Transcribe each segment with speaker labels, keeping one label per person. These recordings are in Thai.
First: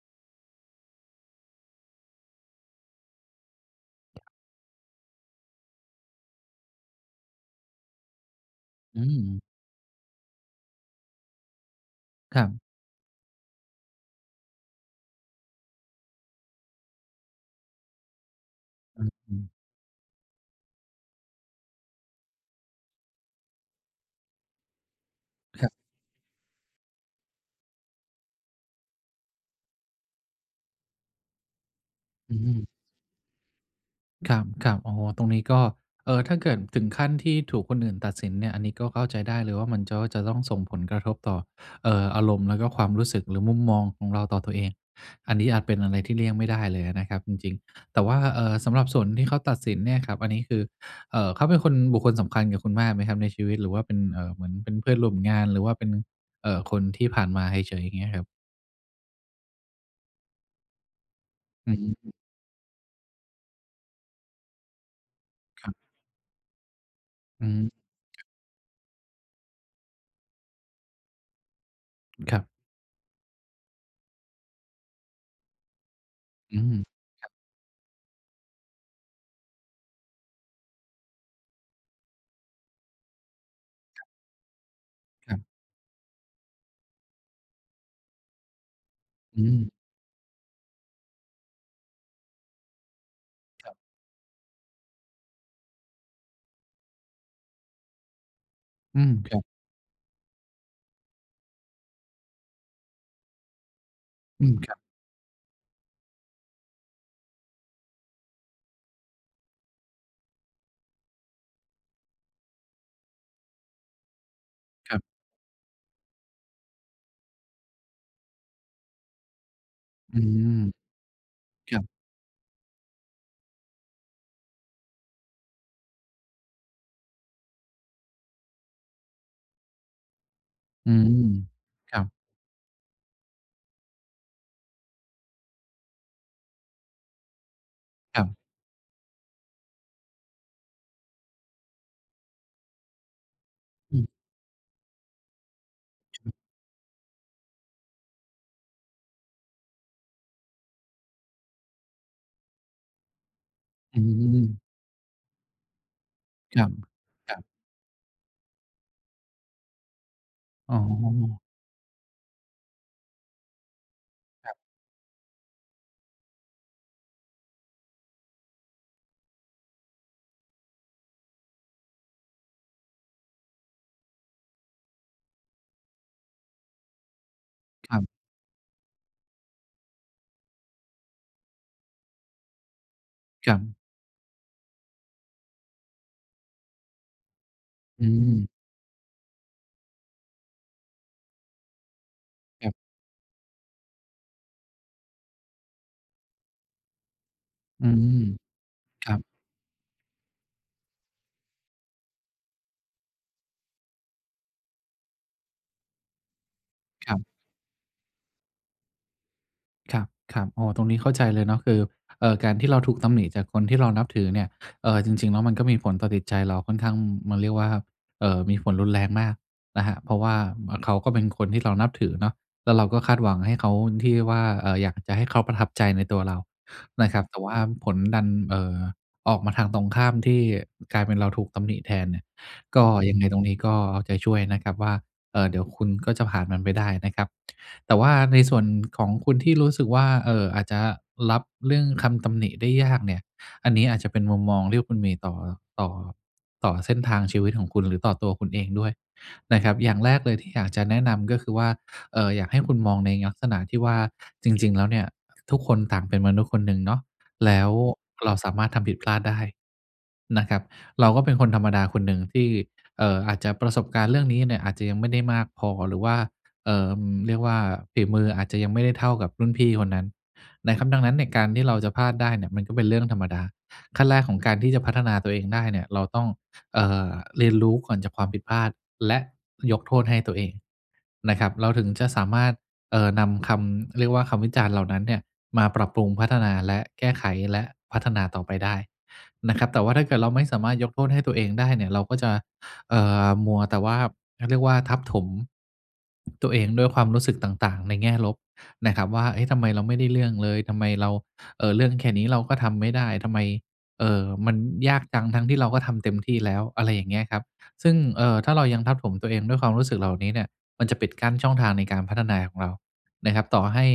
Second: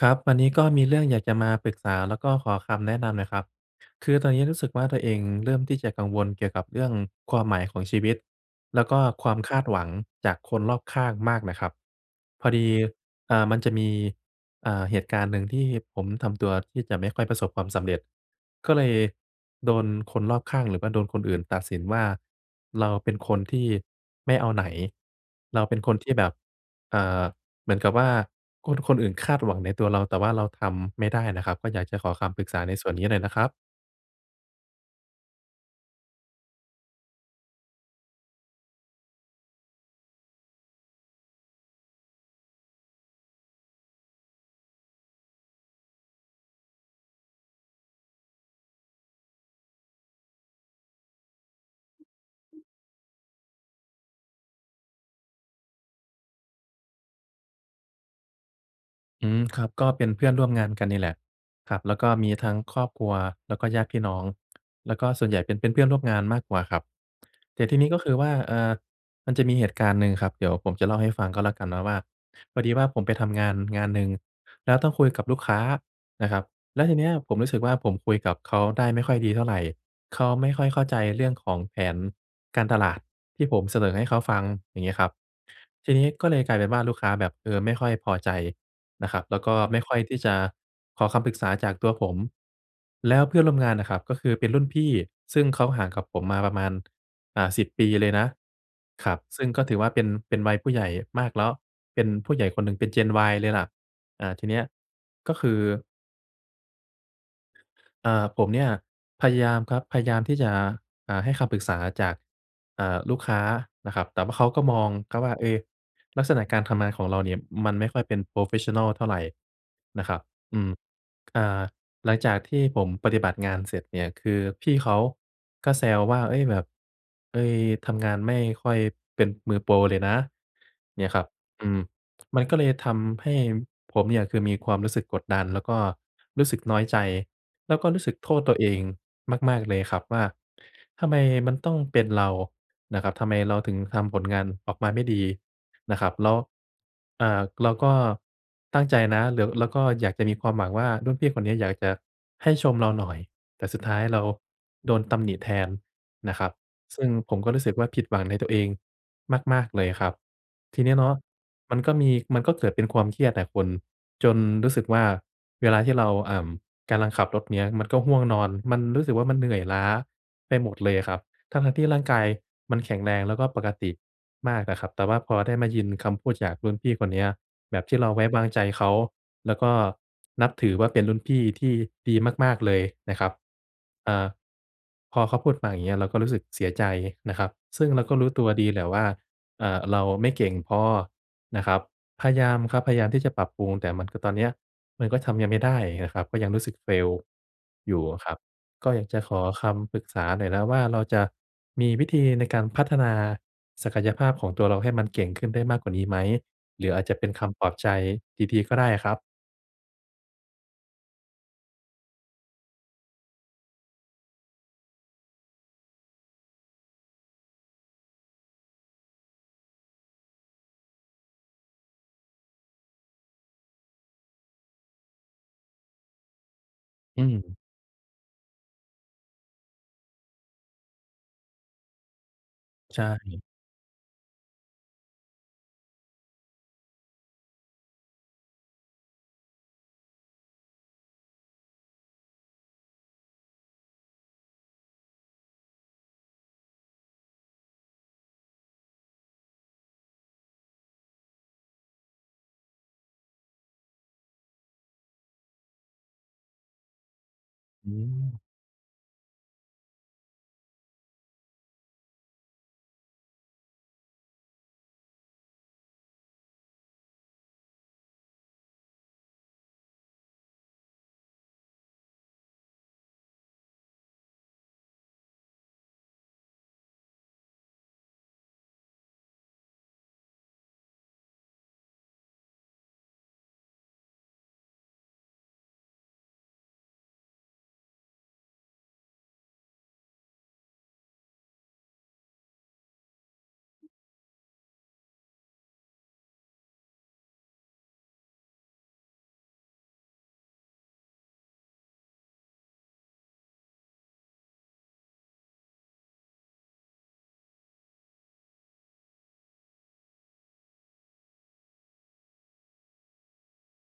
Speaker 1: ครับ อันนี้ก็มีเรื่องอยากจะมาปรึกษา แล้วก็ขอคำแนะนำหน่อยครับ คือตอนนี้รู้สึกว่าตัวเองเริ่มที่จะกังวลเกี่ยวกับเรื่องความหมายของชีวิต แล้วก
Speaker 2: อ
Speaker 1: ็ความ
Speaker 2: ืม
Speaker 1: คาดหวังจากคนรอบข้างมากน่ะครับ
Speaker 2: คร
Speaker 1: พ
Speaker 2: ั
Speaker 1: อ
Speaker 2: บ
Speaker 1: ดี อ่า มันจะมี อ่า เหตุการณ์หนึ่งที่ผมทำตัวที่จะไม่ค่อยประสบความสำเร็จ ก็เลย
Speaker 2: อืม
Speaker 1: โดนคนรอบข้าง หรือว่าโดนคนอื่นตัดสินว่า เราเป็นคนที่ไม่เอาไหน เรา
Speaker 2: ครับ
Speaker 1: เป็นคนที่แบบ เอ่อ เหมือนกับว่าคนอื่นคาดหวังในตัวเรา แต่ว่าเราทำไม่ได้น่ะครับ ก็อยากจะขอค
Speaker 2: อ
Speaker 1: ำปรึกษา
Speaker 2: ือ
Speaker 1: ในส่วนนี้หน่อยนะครับ
Speaker 2: ครับ ๆ โอ้โฮ ตรงนี้ก็ เอ่อ ถ้าเกิดถึงขั้นที่ถูกคนอื่นตัดสินเนี่ย อันนี้ก็เข้าใจได้เลยว่า มันก็ จะต้องส่งผลกระทบต่อ เอ่อ อารมณ์แล้วก็ความรู้สึก หรือมุมมองของเราต่อตัวเอง อันนี้อาจเป็นอะไรที่เลี่ยงไม่ได้เลยอะนะครับจริง ๆ แต่ว่า เอ่อ สำหรับส่วนที่เขาตัดสินเนี่ยครับ อันนี้คือ เอ่อ เขาเป็นคน บุคคลสำคัญกับคุณมากไหมครับในชีวิต หรือว่าเป็น เอ่อ เหมือนเป็นเพื่อนร่วมงาน หรือว่าเป็น เอ่อ คนที่ผ่านมาเฉย ๆ อย่างเงี้ยครับ?
Speaker 1: อืม ครับ ก็เป็นเพื่อนร่วมงานกันนี่แหละ
Speaker 2: อ
Speaker 1: ค
Speaker 2: ื
Speaker 1: ร
Speaker 2: อ
Speaker 1: ับ
Speaker 2: ฮ
Speaker 1: แล้วก็
Speaker 2: ึ
Speaker 1: มีทั้งครอบครัว แล้วก็ญาติพี่น้อง แล้วก็ส่วนใหญ่เป็น เป
Speaker 2: ค
Speaker 1: ็
Speaker 2: รั
Speaker 1: น
Speaker 2: บ
Speaker 1: เพื่อนร่วมงานมากกว่าครับ
Speaker 2: อื
Speaker 1: แต
Speaker 2: ม
Speaker 1: ่ทีนี้ก็คือ
Speaker 2: คร
Speaker 1: ว
Speaker 2: ับ
Speaker 1: ่า เอ่อ มันจะมีเหตุการณ์หนี่งครับ เดี๋ยวผมจะเล่าให้ฟังก็แล้วกันเนาะว่า
Speaker 2: ครับ
Speaker 1: พอดีว่าผมไปทำงาน งานหนึ่ง แล้วต้องคุยกับลูกค้านะครับ
Speaker 2: อือ
Speaker 1: แล้วทีเนี้ย
Speaker 2: ครับ
Speaker 1: ผมรู้สึกว่า ผมคุยกับเขาได้ไม่ค่อยดีเท่าไร เขาไม่ค่อยเข้าใจเรื่องของแผนการตลาดที่ผมเสนอให
Speaker 2: ครับ
Speaker 1: ้เขาฟัง อย่างเงี้ยครับ
Speaker 2: ครับ
Speaker 1: ทีนี้ก็เลยกลายเป็นว่าลูกค้าแบบ เออ ไม่ค่อยพอใจนะครับ แล้
Speaker 2: อื
Speaker 1: วก็
Speaker 2: ม
Speaker 1: ไม่ค่อยที่จะขอคำปรึกษาจากตัวผม แล้วเพื่อนร่วมง
Speaker 2: ค
Speaker 1: า
Speaker 2: รั
Speaker 1: น
Speaker 2: บ
Speaker 1: น่ะครับ ก็คือเป็นรุ่นพี่ซึ่งเขาห่างกับผมมาประมาณ อ่า 10 ปีเลยนะ
Speaker 2: อื
Speaker 1: ค
Speaker 2: ม
Speaker 1: รับ
Speaker 2: ครั
Speaker 1: ซ
Speaker 2: บ
Speaker 1: ึ่งก็ถือว่าเป็น เป็นวัยผู้ใหญ่มากแล้ว เป็นผู้ใหญ่คนหนึ่ง เป็น Gen Y เลยล่ะ อ่า ท
Speaker 2: อ
Speaker 1: ี
Speaker 2: ื
Speaker 1: เ
Speaker 2: ม
Speaker 1: นี้ย
Speaker 2: ครับ
Speaker 1: ก็คือ อ่า ผมเนี่ยพยายามครับ พยายามที่จะ อ่า ให้คำปรึกษาจาก อ่า ลูกค้านะครับ แต่ว่าเขาก็มอง
Speaker 2: ครับ
Speaker 1: ครับว่า เอ ลักษณะการทำงานของเราเนี่ยมันไม่ค่อยเป็น โพรเฟสชันนัล เท่าไรนะคร
Speaker 2: อื
Speaker 1: ับ
Speaker 2: ม
Speaker 1: อืม อ่า
Speaker 2: ครับ
Speaker 1: หลังจากที่ผมปฏิบัติงานเสร็จเนี่ย คือพี่เขาก็แซวว่า เอ๊ย แบบ เฮ้ย ทำงานไม่ค่อยเป็นมือโปรเลยนะ
Speaker 2: อื
Speaker 1: เนี่ยครับ
Speaker 2: ม
Speaker 1: อืม
Speaker 2: ครับ
Speaker 1: มันก็เลยทำให้ผมเนี่ย คือมีความรู้สึกกดดัน แล้วก็รู้สึกน้อยใจ แล้วก็รู้สึก
Speaker 2: ครั
Speaker 1: โท
Speaker 2: บ
Speaker 1: ษตัวเองมาก ๆ เลยครับ ว่าทำไมมันต้องเป็นเรานะครับ ทำไมเราถึง
Speaker 2: อ
Speaker 1: ท
Speaker 2: ืม
Speaker 1: ำผลงานออกมาไม่ดีนะครับ แล้ว อ่า เราก็ตั้งใจนะ หรือ แล้วก็อยากจะมีความหวังว่า รุ่นพี่คนนี้อยากจะให้ชมเราหน่อย แต่สุดท้า
Speaker 2: อื
Speaker 1: ยเรา
Speaker 2: อ
Speaker 1: โดนตำหนิแทนนะครับ
Speaker 2: ครับ
Speaker 1: ซึ่ง
Speaker 2: ค
Speaker 1: ผ
Speaker 2: รั
Speaker 1: ม
Speaker 2: บ
Speaker 1: ก็รู้สึกว่า ผิดหวังในตัวเองมาก ๆ เลยครับ
Speaker 2: อ๋
Speaker 1: ที
Speaker 2: อ
Speaker 1: นี้เนาะมันก็มี มันก็เกิดเป็นความเครียดอะคุณ จน
Speaker 2: ครับ
Speaker 1: รู้สึกว่า เวลาที่เรา อ่า กำลังขับรถเนี่ยมันก็ง่วงนอน มันรู้สึกว่ามันเหนื่อยล้าไปหมดเลยครับ ทั้ง ๆ ที่ร่างกายมันแข็งแรง แล้วก็ปกติมากนะครับ แต่ว่าพอได้มายินคำพูดจากรุ่นพี่คนนี้แบบ
Speaker 2: ค
Speaker 1: ที
Speaker 2: รั
Speaker 1: ่เร
Speaker 2: บ
Speaker 1: าไว้วางใจเขา แล้วก็นับถือว่าเป็นรุ่นพี่ที่ดีมาก ๆ เลยนะครับ
Speaker 2: ครับ
Speaker 1: อ่า พอเขาพูดมา อย่างเงี้ย เราก็รู้สึกเสียใจนะครับ ซึ่งเรา
Speaker 2: อื
Speaker 1: ก็รู้ตั
Speaker 2: ม
Speaker 1: วดีแหละว่า อ่า เราไม่เก่งพอนะครับ พยายาม
Speaker 2: ครับ
Speaker 1: ครับ พยายามที่จะปรับปรุง แต่มันคือตอนนี้มันก็ทำยังไม่ได้นะครับ ก็ยังรู้สึก Fail
Speaker 2: อื
Speaker 1: อยู่
Speaker 2: ม
Speaker 1: ครับ ก็อย
Speaker 2: ค
Speaker 1: าก
Speaker 2: รั
Speaker 1: จะ
Speaker 2: บ
Speaker 1: ขอคำปรึกษาหน่อยนะว่า เราจะมีวิธีในการพัฒนาศักยภาพของตัวเราให้มันเก่งขึ้นได้มากกว่านี้ไหม? หรืออาจ
Speaker 2: ค
Speaker 1: จ
Speaker 2: ร
Speaker 1: ะ
Speaker 2: ั
Speaker 1: เป
Speaker 2: บ
Speaker 1: ็นคำปลอบใจดี ๆ ก็ได้ครับ
Speaker 2: ครับ ๆ อ๋อ ตรงนี้เข้าใจเลยเนาะ คือ เอ่อ การที่เราถูกตำหนิจากคนที่เรานับถือเนี่ย เอ่อ จริง ๆ แล้วมันก็มีผลต่อจิตใจเราค่อนข้าง ม มันเรียกว่า เอ่อ มีผลรุนแรงมากนะครับ เพราะว่า เขาก็เป็นคนที่เรานับถือเนาะ แล้วเราก็คาดหวังให้เขา ที่ว่า เอ่อ อยากจะให้เขาประทับใจในตัวเรานะค
Speaker 1: อ
Speaker 2: ร
Speaker 1: ื
Speaker 2: ับ แต่ว่
Speaker 1: ม
Speaker 2: าผลดัน เอ่อ ออกมาทางตรงข้ามที่กลายเป็นเราถูกตำหนิแทนเนี่ย ก็
Speaker 1: ใช
Speaker 2: ยังไงต
Speaker 1: ่
Speaker 2: รงนี้ก็เอาใจช่วยนะครับว่า เอ่อ เดี๋ยวคุณก็จะผ่านมันไปได้นะครับ แต่ว่าในส่วนของคุณที่รู้สึกว่า เอ่อ อาจจะรับเรื่องคำตำหนิได้ยากเนี่ย อันนี้อาจจะเป็นมุมมองที่คุณมีต่อ ต่อ ต่อเส้นทางชีวิตของคุณหรือต่อตัวคุณเองด้วยนะครับ อย่างแรกเลยที่อยากจะแนะนำก็คือว่า เอ่อ อยากให้คุณมองในลักษณะที่ว่า จริง ๆ แล้วเนี่ย ทุกคนต่างเป็นมนุษย์คนหนึ่งเนาะ แล้ว
Speaker 1: อื
Speaker 2: เรา
Speaker 1: ม
Speaker 2: สามารถทำผิดพลาดได้ นะครับ เราก็เป็นคนธรรมดาคนหนึ่งที่ เอ่อ อาจจะประสบการณ์เรื่องนี้เนี่ยอาจจะยังไม่ได้มากพอ หรือว่า เอ่อ อืม เรียกว่า ฝีมืออาจจะยังไม่ได้เท่ากับรุ่นพี่คนนั้นนะครับ ดังนั้น การที่เราจะพลาดได้เนี่ยมันก็เป็นเรื่องธรรมดา ขั้นแรกของการที่จะพัฒนาตัวเองได้เนี่ย เราต้อง เอ่อ เรียนรู้ก่อนจากความผิดพลาด และยกโทษให้ตัวเอง นะครับ เราถึงจะสามารถ เอ่อ นำคำ เรียกว่า คำวิจารณ์เหล่านั้นเนี่ยมาปรับปรุงพัฒนาและแก้ไข และพัฒนาต่อไปได้นะครับ แต่ว่าถ้าเกิดเราไม่สามารถยกโทษให้ตัวเองได้เนี่ย เราก็จะ เอ่อ มัวแต่ว่า เขาเรียกว่า ทับถม ตัวเองด้วยความรู้สึกต่าง ๆ ในแง่ลบนะครับว่า "เอ๊ะ ทำไมเราไม่ได้เรื่องเลย ทำไมเรา เอ่อ เรื่องแค่นี้เราก็ทำไม่ได้ ทำไม เอ่อ มันยากจัง ทั้งที่เราก็ทำเต็มที่แล้ว" อะไรอย่างเงี้ยครับ ซึ่ง เอ่อ ถ้าเรายังทับถมตัวเองด้วยความรู้สึกเหล่านี้เนี่ย มันจะปิดกั้นช่องทางในการพัฒนาของเรา นะครับ ต่อให้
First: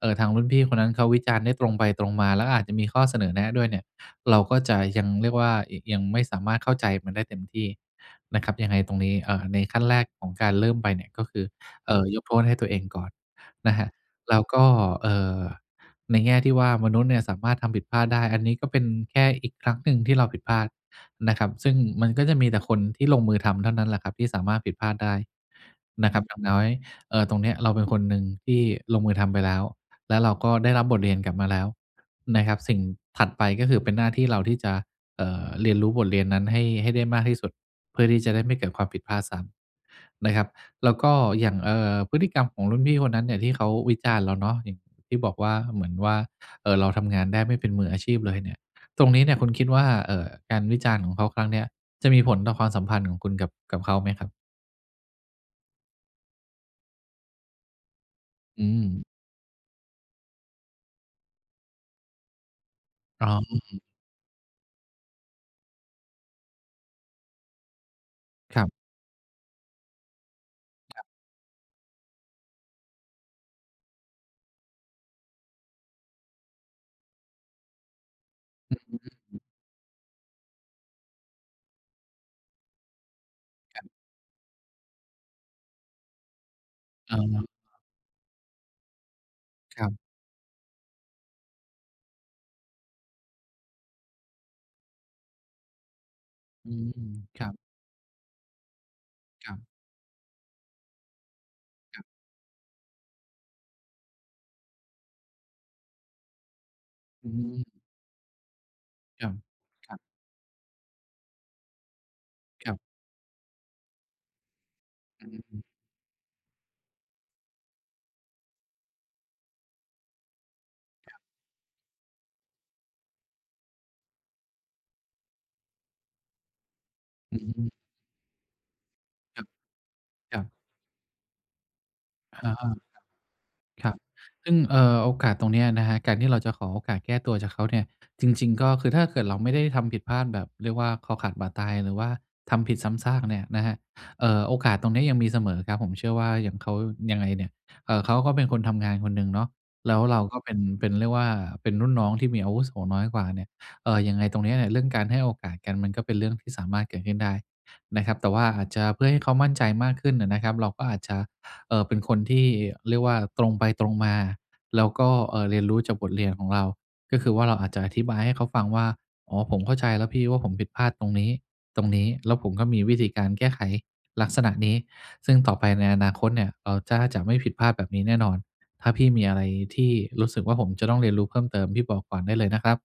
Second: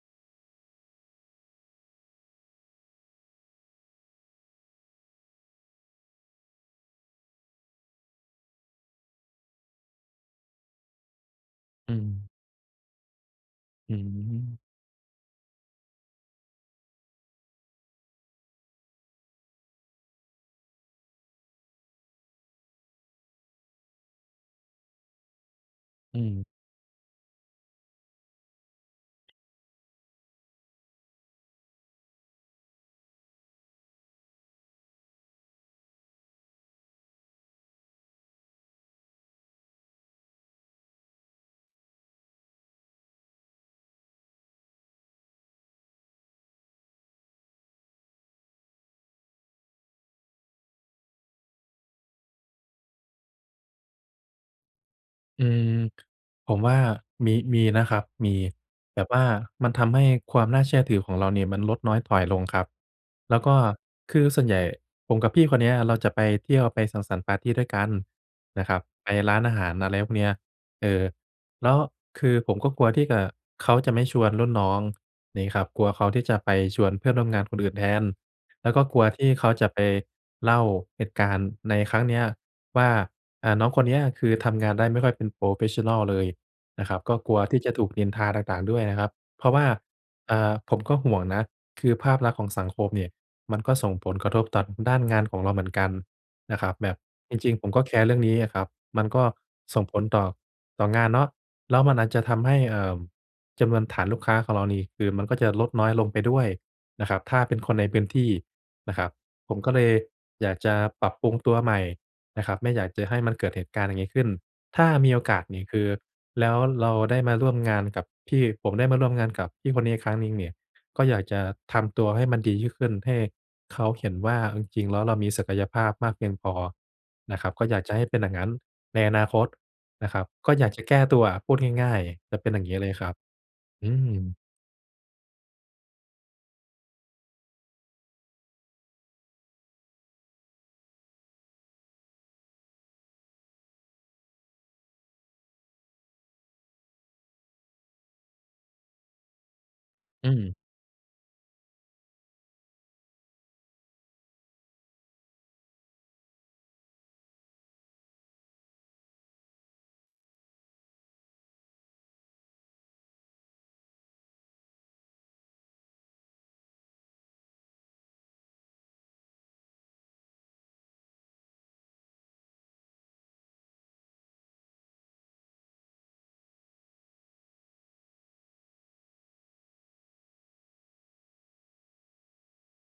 Speaker 2: เอ่อ ทางรุ่นพี่คนนั้นเขาวิจารณ์ได้ตรงไปตรงมา แล้วก็อาจจะมีข้อเสนอแนะด้วยเนี่ย เราก็จะยัง เรียกว่า ย ยังไม่สามารถเข้าใจมันได้เต็มที่นะครับ ยังไงตรงนี้ เอ่อ ในขั้นแรกของการเริ่มไปเนี่ย ก็คือ เ
Speaker 1: อ
Speaker 2: อ
Speaker 1: ื
Speaker 2: ่อ ยก
Speaker 1: ม
Speaker 2: โทษให้ตัวเองก่อนนะครับ
Speaker 1: อื
Speaker 2: แล้วก
Speaker 1: ม
Speaker 2: ็ เอ่อ ในแง่ที่ว่า มนุษย์เนี่ยสามารถทำผิดพลาดได้ อันนี้ก็เป็นแค่อีกครั้งหนึ่งที่เราผิดพลาดนะครับ ซึ่งมันก็จะมีแต่คนที่ลงมือทำเท่านั้นแหละครับที่สามารถผิดพลาดได้ นะ
Speaker 1: อ
Speaker 2: ค
Speaker 1: ื
Speaker 2: รับ อย่าง
Speaker 1: ม
Speaker 2: น้อย เอ่อ ตรงเนี้ย เราเป็นคนหนึ่งที่ลงมือทำไปแล้ว แล้วเราก็ได้รับบทเรียนกลับมาแล้วนะครับ สิ่งถัดไปก็คือเป็นหน้าที่เราที่จะ เอ่อ เรียนรู้บทเรียนนั้นให้ ให้ได้มากที่สุด เพื่อที่จะได้ไม่เกิดความผิดพลาดซ้ำ นะครับ แล้วก็อย่าง เอ่อ พฤติกรรมของรุ่นพี่คนนั้นเนี่ย ที่เขาวิจารณ์เราเนาะ อย่างที่บอกว่า เหมือนว่า เอ่อ เราทำงานได้ไม่เป็นมืออาชีพเลยเนี่ย ตรงนี้เนี่ยคุณคิดว่า เอ่อ การวิจารณ์ของเขาครั้งเนี้ย จะมีผลต่อความสัมพันธ์ของคุณกับ กับเขาไหมครับ?
Speaker 1: อืม ผมว่ามี มีนะครับ มี
Speaker 2: อื
Speaker 1: แบ
Speaker 2: ม
Speaker 1: บว่ามันทำให้ความน่าเชื่อถือของเราเนี่ย มันลดน้อยถอยลงครับ
Speaker 2: อ๋
Speaker 1: แ
Speaker 2: อ
Speaker 1: ล้วก็คือส่วนใหญ่ ผมกับพี่คนเนี้ยเราจะไปเที่ยว ไปสังสรรค์ปาร์ตีด้วยกัน
Speaker 2: ค
Speaker 1: น
Speaker 2: รั
Speaker 1: ะ
Speaker 2: บ
Speaker 1: ครับ ไปร้านอาหาร อะไรพวกเนี้ย เอ
Speaker 2: คร
Speaker 1: อ
Speaker 2: ับ
Speaker 1: แล้วคือผมก็กลัวที่จะ เขาจะไม่ชวนรุ่นน้องนี้ครับ กลัวเขาที่จะไปชวนเพื่อนร่วมงานคนอื่นแทน แล้วก็กลัวที่เขาจะไปเล่าเหตุการณ์ในครั้งนี้ว่า อ่า น้องค
Speaker 2: คร
Speaker 1: น
Speaker 2: ับ
Speaker 1: นี้ คือทำงานได้ไม่ค่อยเป็น โพรเฟสชันนัล เลยนะครับ ก
Speaker 2: อ
Speaker 1: ็
Speaker 2: ๋
Speaker 1: กลัว
Speaker 2: อ
Speaker 1: ที่จะถูกนินทาต่าง ๆ ด้วยนะครับ เพราะว่า
Speaker 2: ครับ
Speaker 1: เอ่อ ผมก็ห่วงนะ คือภาพลักษณ์ของสังคมเนี่ย มันก็ส่งผลกระทบ ต่อด้านงานของเราเหมือนกันนะค
Speaker 2: อ
Speaker 1: ร
Speaker 2: ื
Speaker 1: ับ แบ
Speaker 2: ม
Speaker 1: บจ
Speaker 2: ครั
Speaker 1: ริง
Speaker 2: บ
Speaker 1: ๆ ผมก็แคร์เรื่องนี้อะครับ มันก็
Speaker 2: ครับ
Speaker 1: ส่งผลต่อ ต่องานเนาะ แล้วมัน
Speaker 2: คร
Speaker 1: อ
Speaker 2: ับ
Speaker 1: าจจะทำให้ เอ่อ จำนวนฐานลูกค้าของเรานี่ คือมันก็จะลดน้อยลงไปด้วยนะครับ
Speaker 2: อื
Speaker 1: ถ
Speaker 2: อ
Speaker 1: ้า
Speaker 2: ฮ
Speaker 1: เป็น
Speaker 2: ึ
Speaker 1: คนในพื้นที่นะครับ
Speaker 2: ครับ
Speaker 1: ผมก็เล
Speaker 2: ค
Speaker 1: ย
Speaker 2: รับ
Speaker 1: อยากจะปรับปรุงตัวใหม่นะครับ ไม
Speaker 2: ค
Speaker 1: ่
Speaker 2: รับ
Speaker 1: อยากจะให้มันเกิดเหตุการณ์อย่างนี้ขึ้น ถ้ามีโอ
Speaker 2: อ
Speaker 1: กาสเน
Speaker 2: ื
Speaker 1: ี่
Speaker 2: ม
Speaker 1: ย คือแล้วเราได้มาร่วมงานกับพี่ ผมได้มาร่วมงานกับพี่คนนี้อีกครั้งหนึ่งนี่ ก็อ
Speaker 2: ค
Speaker 1: ย
Speaker 2: รับ
Speaker 1: ากจะทำตัวให้มันดียิ่งขึ้น ให้เขาเห็นว่าจริง ๆ แล้ว เรามีศักยภาพมากเพียงพอ
Speaker 2: อ
Speaker 1: นะครับ ก็
Speaker 2: ืม
Speaker 1: อยากจะให้เป็นอย่างนั้น ในอนาค
Speaker 2: ครั
Speaker 1: ต
Speaker 2: บ
Speaker 1: นะครับ
Speaker 2: ครั
Speaker 1: ก็
Speaker 2: บ
Speaker 1: อยากจะแก้ตัวอะ พูดง่าย ๆ จะ
Speaker 2: อ
Speaker 1: เป็น
Speaker 2: า
Speaker 1: อย่างนี้เลยครับ อ
Speaker 2: คร
Speaker 1: ื
Speaker 2: ับ
Speaker 1: อ
Speaker 2: ซึ่ง เอ่อ โอกาสตรงเนี้ยนะครับ การที่เราจะขอโอกาสแก้ตัวจากเขาเนี่ย จริง ๆ ก็คือ ถ้าเกิดเรา ไม่ได้ทำผิดพลาดแบบเรียกว่า คอขาดบาดตาย หรือว่าทำผิดซ้ำซากเนี่ยนะครับ เอ่อ โอกาสตรงนี้ยังมีเสมอครับ ผมเชื่อว่าอย่างเขา ยังไงเนี่ย เอ่อ เขาก็เป็นคนทำงานคนหนึ่งเนาะ แล้วเรา
Speaker 1: อื
Speaker 2: ก็เป็
Speaker 1: ม
Speaker 2: น เป็นเรียกว่าเป็นรุ่นน้อง ที่มีอาวุโสน้อยกว่าเนี่ย เอ่อ ยังไงตรงนี้เนี้ย เรื่องการให้โอกาสกัน มันก็เป็นเรื่องที่สามารถเกิดขึ้นได้นะครับ แต่ว่าอาจจะเพื่อให้เขามั่นใจมากขึ้นอะนะครับ เราก็อาจจะ เอ่อ เป็นคนที่เรียกว่า ตรงไปตรงมา แล้วก็ เอ่อ เรียนรู้จากบทเรียนของเรา ก็คือว่าเราอาจจะอธิบายให้เขาฟังว่า อ๋อ ผมเข้าใจแล้วพี่ ว่าผมผิดพลาดตรงนี้ ตรงนี้ แล้วผมก็มีวิธีการแก้ไขลักษณะนี้ ซึ่งต่อไปในอนาคตเนี่ย เราจ้า จะไม่ผิดพลาดแบบนี้แน่นอน ถ้าพี่มีอะไรที่รู้สึกว่า ผมจะต้องเรียนรู้เพิ่มเติม พี่บอกก่อนได้เลยนะครับ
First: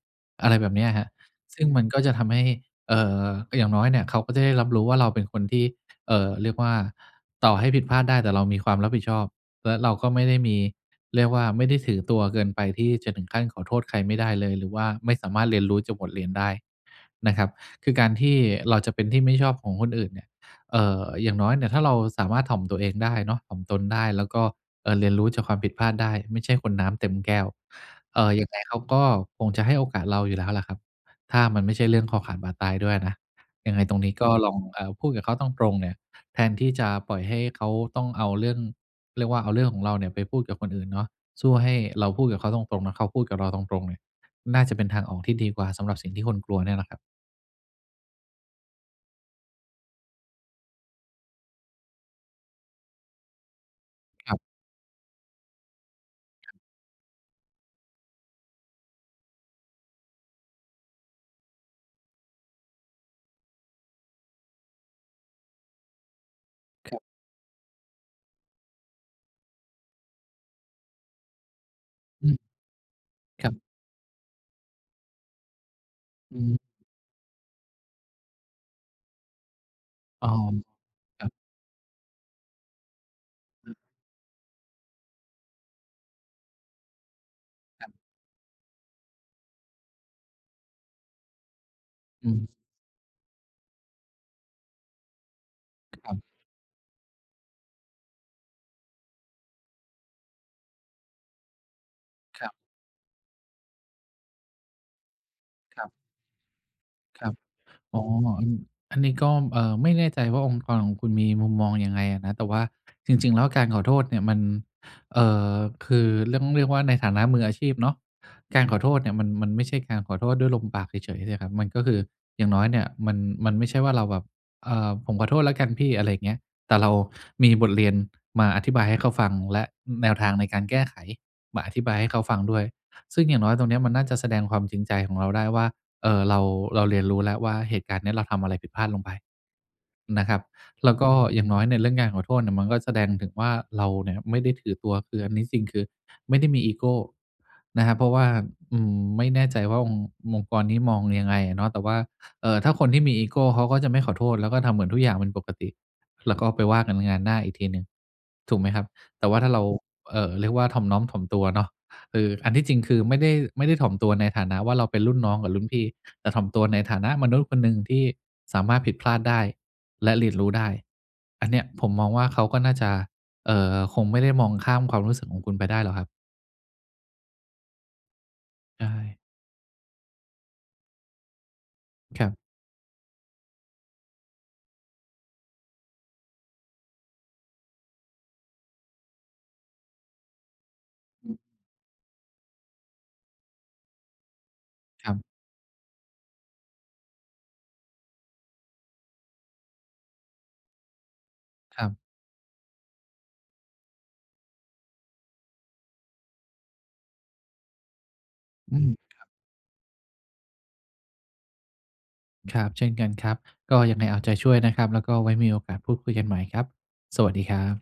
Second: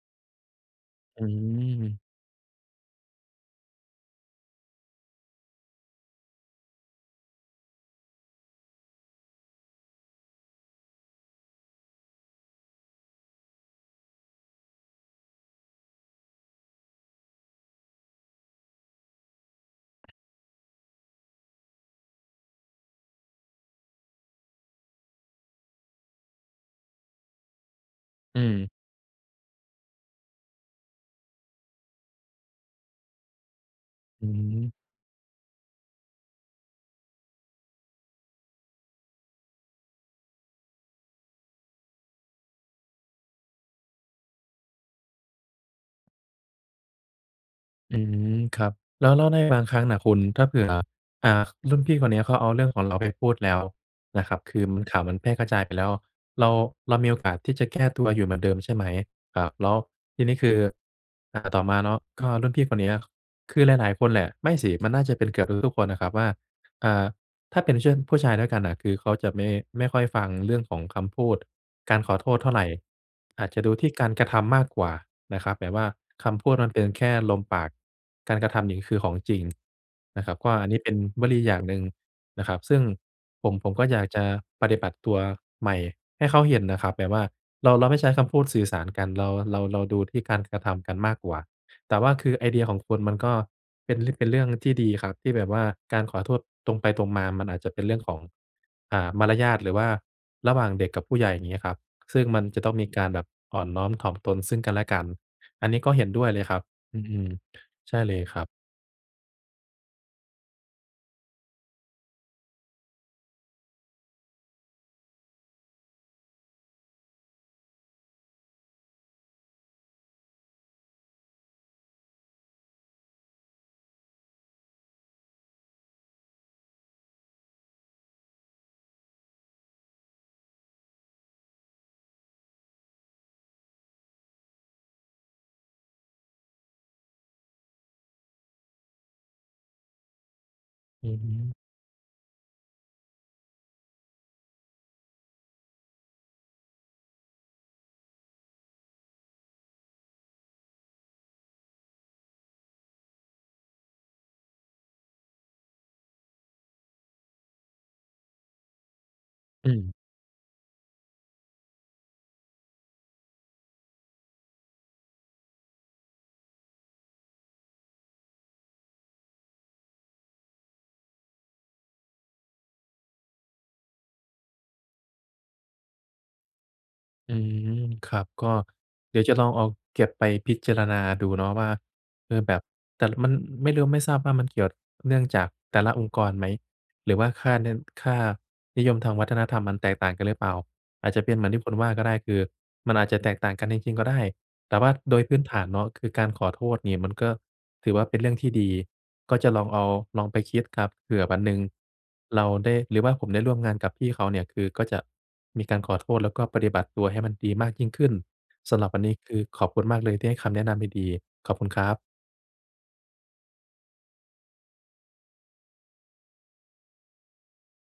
Speaker 2: อะไรแบบเนี้ยครับ
Speaker 1: อื
Speaker 2: ซึ่งมันก็
Speaker 1: ม
Speaker 2: จะทำให้ เอ่อ ก็อย่างน้อยเนี่ย เขาก็จะได้รับรู้ว่าเราเป็นคนที่ เอ่อ เรียกว่าต่อให้ผิดพลาดได้ แต่เรามีความรับผิดชอบ และเราก็ไม่ได้มี เรียกว่าไม่ได้ถือตัวเกินไป ที่จะถึงขั้นขอโทษใครไม่ได้เลย หรือว่าไม่สามารถเรียนรู้จากบทเรียนได้นะครับ คือการที่เราจะเป็นที่ไม่ชอบของคนอื่นเนี่ย เอ่อ อย่างน้อยเนี่ย ถ้าเราสามารถถ่อมตัวเองได้เนาะ ถ่อมตนได้แล้วก็ เอ่อ เรียนรู้จากความผิดพลาดได้ ไม่ใช่คนน้ำเต็มแก้ว เอ่อ
Speaker 1: อื
Speaker 2: ยังไง
Speaker 1: ม
Speaker 2: เขาก็คงจะให้โอกาสเราอยู่แล้วล่ะครับ ถ้ามันไม่ใช่เรื่องคอขาดบาดตายด้วยอะนะ ยังไงตรงนี้
Speaker 1: อ
Speaker 2: ก
Speaker 1: ื
Speaker 2: ็ลอง
Speaker 1: ม
Speaker 2: เอ่อ พูดกับเขาตรง ๆ เนี่ย แทนที่จะปล่อยให้เขาต้องเอาเรื่อง เรียกว่าเอาเรื่องของเราเนี่ยไปพูดกับคนอื่นเนาะ สู้ให้เราพูดกับเขาตรง ๆ นะ เขาพูดกับเราตรง ๆ เนี่ย น่าจะเป็นทางออกที่ดีกว่า สำหรับสิ่งที่คุณกลัวเนี่ยนะครับ
Speaker 1: อืม ครับ แล้ว แล้วในบางครั้งน่ะคุณ ถ้าเผื่อ อ่า รุ่นพี่คนเนี้ย เขาเอาเรื่องของเราไปพูดแล้วนะค
Speaker 2: ค
Speaker 1: ร
Speaker 2: รั
Speaker 1: ับ
Speaker 2: บ
Speaker 1: คือข่าวมันแพร่กระจายไปแล้ว เรา เรามีโอกาสที่จะแก้ตัวอยู่เหมือนเดิมใช่ไหม? อ่า แล้วทีนี้คือ อ่า ต่อมาเนาะ ก็รุ่นพี่คนเนี้ย คือหลาย ๆ คนแหละ ไม่สิมันน่าจะเป็นเกือบทุก ๆ คนน่ะครับว่า อ่
Speaker 2: ครับ
Speaker 1: า ถ้าเป็น ช ผู้ชายด้วยกันน่ะ คือเขาจะไม่ ไม่ค่อยฟังเรื่องของคำพูดการขอ
Speaker 2: อ
Speaker 1: โท
Speaker 2: ืม
Speaker 1: ษเท่าไร อ
Speaker 2: ค
Speaker 1: าจ
Speaker 2: ร
Speaker 1: จะ
Speaker 2: ับ
Speaker 1: ดูที่การกระทำมากกว่านะครับ แต่ว่าค
Speaker 2: อ
Speaker 1: ำพู
Speaker 2: ื
Speaker 1: ด
Speaker 2: ม
Speaker 1: มันเป็นแค่ลมปาก การกระทำนี่คือของจริงน
Speaker 2: อ
Speaker 1: ะ
Speaker 2: ๋
Speaker 1: ค
Speaker 2: อ
Speaker 1: รับว่า อันนี้เป็น
Speaker 2: ค
Speaker 1: ว
Speaker 2: รับ
Speaker 1: ลีอย่างหนึ่งนะครับ ซึ่งผม ผมก็อยากจะปฏิบัติตัวใหม่ให้เขาเห็นน่ะครับ แบบว่าเรา เร
Speaker 2: คร
Speaker 1: า
Speaker 2: ับ
Speaker 1: ไม่ใช้คำพูดสื่อสารกัน เรา เรา เราดูที่การกระทำกันมากกว่า แต่ว่าค
Speaker 2: อ
Speaker 1: ื
Speaker 2: ื
Speaker 1: อไอ
Speaker 2: ม
Speaker 1: เดียของคุณมันก็เป็น เป็นเรื่องที่ดีครับ ที่แบบว่าการ
Speaker 2: คร
Speaker 1: ข
Speaker 2: ั
Speaker 1: อ
Speaker 2: บ
Speaker 1: โทษตรงไปตรงมา มันอาจจะเป็นเรื่องของ อ่า มารยาท หรือว่าระหว่างเด็กกับผู้ใหญ่ อย่างเงี้ยครับ ซึ่งมั
Speaker 2: ค
Speaker 1: น
Speaker 2: รับ
Speaker 1: จะต้องมีการแบบอ่อนน้อมถ่อมตนซึ่งกันและกัน อันนี้
Speaker 2: ครั
Speaker 1: ก็
Speaker 2: บ
Speaker 1: เห็นด้วยเลยครับ อื
Speaker 2: คร
Speaker 1: อ
Speaker 2: ับ
Speaker 1: ใช
Speaker 2: อ๋
Speaker 1: ่
Speaker 2: อ
Speaker 1: เลยคร
Speaker 2: อั
Speaker 1: ับ
Speaker 2: น อันนี้ก็ เอ่อ ไม่แน่ใจว่าองค์กรของคุณมีมุมมองยังไงอะนะ แต่ว่าจริง ๆ แล้วการขอโทษเนี่ยมัน เอ่อ คือต้องเรียกว่าในฐานะมืออาชีพเนาะ การขอโทษเนี่ยมัน มันไม่ใช่การขอโทษด้วยลมปากเฉย ๆ เนี่ยครับ มันก็คืออย่างน้อยเนี่ย มัน มันไม่ใช่ว่าเราแบบ เอ่อ "ผมขอโทษแล้วกันพี่" อะไรอย่างเงี้ย แต่เรามีบทเรียนมาอธิบายให้เขาฟังและแนวทางในการแก้ไขมาอธิบายให้เขาฟังด้วย ซึ่งอย่างน้อยตรงเนี้ย มันน่าจะแสดงความจริงใจของเราได้ว่า เอ่อ เรา เราเรียนรู้แล้วว่าเหตุการณ์เนี้ย เราทำอะไรผิดพลาดลงไปนะครับ แล้วก
Speaker 1: อ
Speaker 2: ็
Speaker 1: ือฮ
Speaker 2: อย่าง
Speaker 1: ึ
Speaker 2: น้อยในเรื่องการขอโทษเนี่ย มันก็แสดงถึงว่า เราเนี่ยไม่ได้ถือตัว คืออันนี้จริงคือไม่ได้มีอีโกนะครับ เพราะว่า อืม ไม่แน่ใจว่าองค์ องค์กรนี้มองยังไงอะเนาะ แต่ว่า เอ่อ ถ้าคนที่มีอีโกเขาก็จะไม่ขอโทษ แล้วก็ทำเหมือนทุกอย่างเป็นปกติ แล้วก็ไปว่ากันงานหน้าอีกทีหนึ่ง ถูกไหมครับ? แต่ว่าถ้าเรา
Speaker 1: อืม
Speaker 2: เอ่อ เรียกว่าถ่อมน้อมถ่อมตัวเนาะ คืออันที่จริง คือไม่ได้ ไม่ได้ถ่อมตัวในฐานะว่าเราเป็นรุ่นน้องกับรุ่นพี่ แต่ถ่อมตัวในฐานะมนุษย์คนหนึ่งที่สามารถผิดพลาดได้ และเรียนรู้ได้ อันเนี้ยผมมองว่า เขาก็น่าจะ เอ่อ คงไม่ได้มองข้ามความรู้สึกของคุณไปได้หรอกครับ
Speaker 1: อืม ครับ ก็
Speaker 2: ใช
Speaker 1: เ
Speaker 2: ่
Speaker 1: ดี๋ยวจะลองเอาเก็บไปพิจารณาดูเนาะว่า
Speaker 2: ครั
Speaker 1: เอ
Speaker 2: บ
Speaker 1: อ แบบ แต่มันไม่รู้ ไม่ทราบว่า มันเกี่ยวเนื่องจากแต่ละองค์กรไหม หรือว่าค่า น ค่านิยมทางวัฒนธรรมมันแตกต่างกันหรือเปล่า อาจจะเป็นเหมือนที่คุณว่าก็ได้ คือมันอาจจะแตกต่างกันจริง ๆ ก็ได้ แต่ว่า
Speaker 2: ครั
Speaker 1: โดย
Speaker 2: บ
Speaker 1: พื้นฐานเนาะ คือการขอโทษเนี่ย มันก็ถือว่าเป็นเรื่องที่ดี ก็จะลองเอา ลองไปคิดครับ เผื่อวันหนึ่ง
Speaker 2: ครับ
Speaker 1: เราได้ หรือว่าผมได้ร่วมงานกับพี่เขาเนี่ย คือก็จะมีการขอโทษ แล้วก็ปฏิบัติตัวให้มันดีมากยิ่งขึ้น ส
Speaker 2: อื
Speaker 1: ำหรั
Speaker 2: ม
Speaker 1: บวันนี้
Speaker 2: ครับ
Speaker 1: คือขอบคุณมากเลย ที่ให้คำแนะนำดี ๆ ขอบคุณครับ
Speaker 2: ครับ เช่นกันครับ ก็ยังไงเอาใจช่วยนะครับ แล้วก็ไว้มีโอกาสพูดคุยกันใหม่ครับ สวัสดีครับ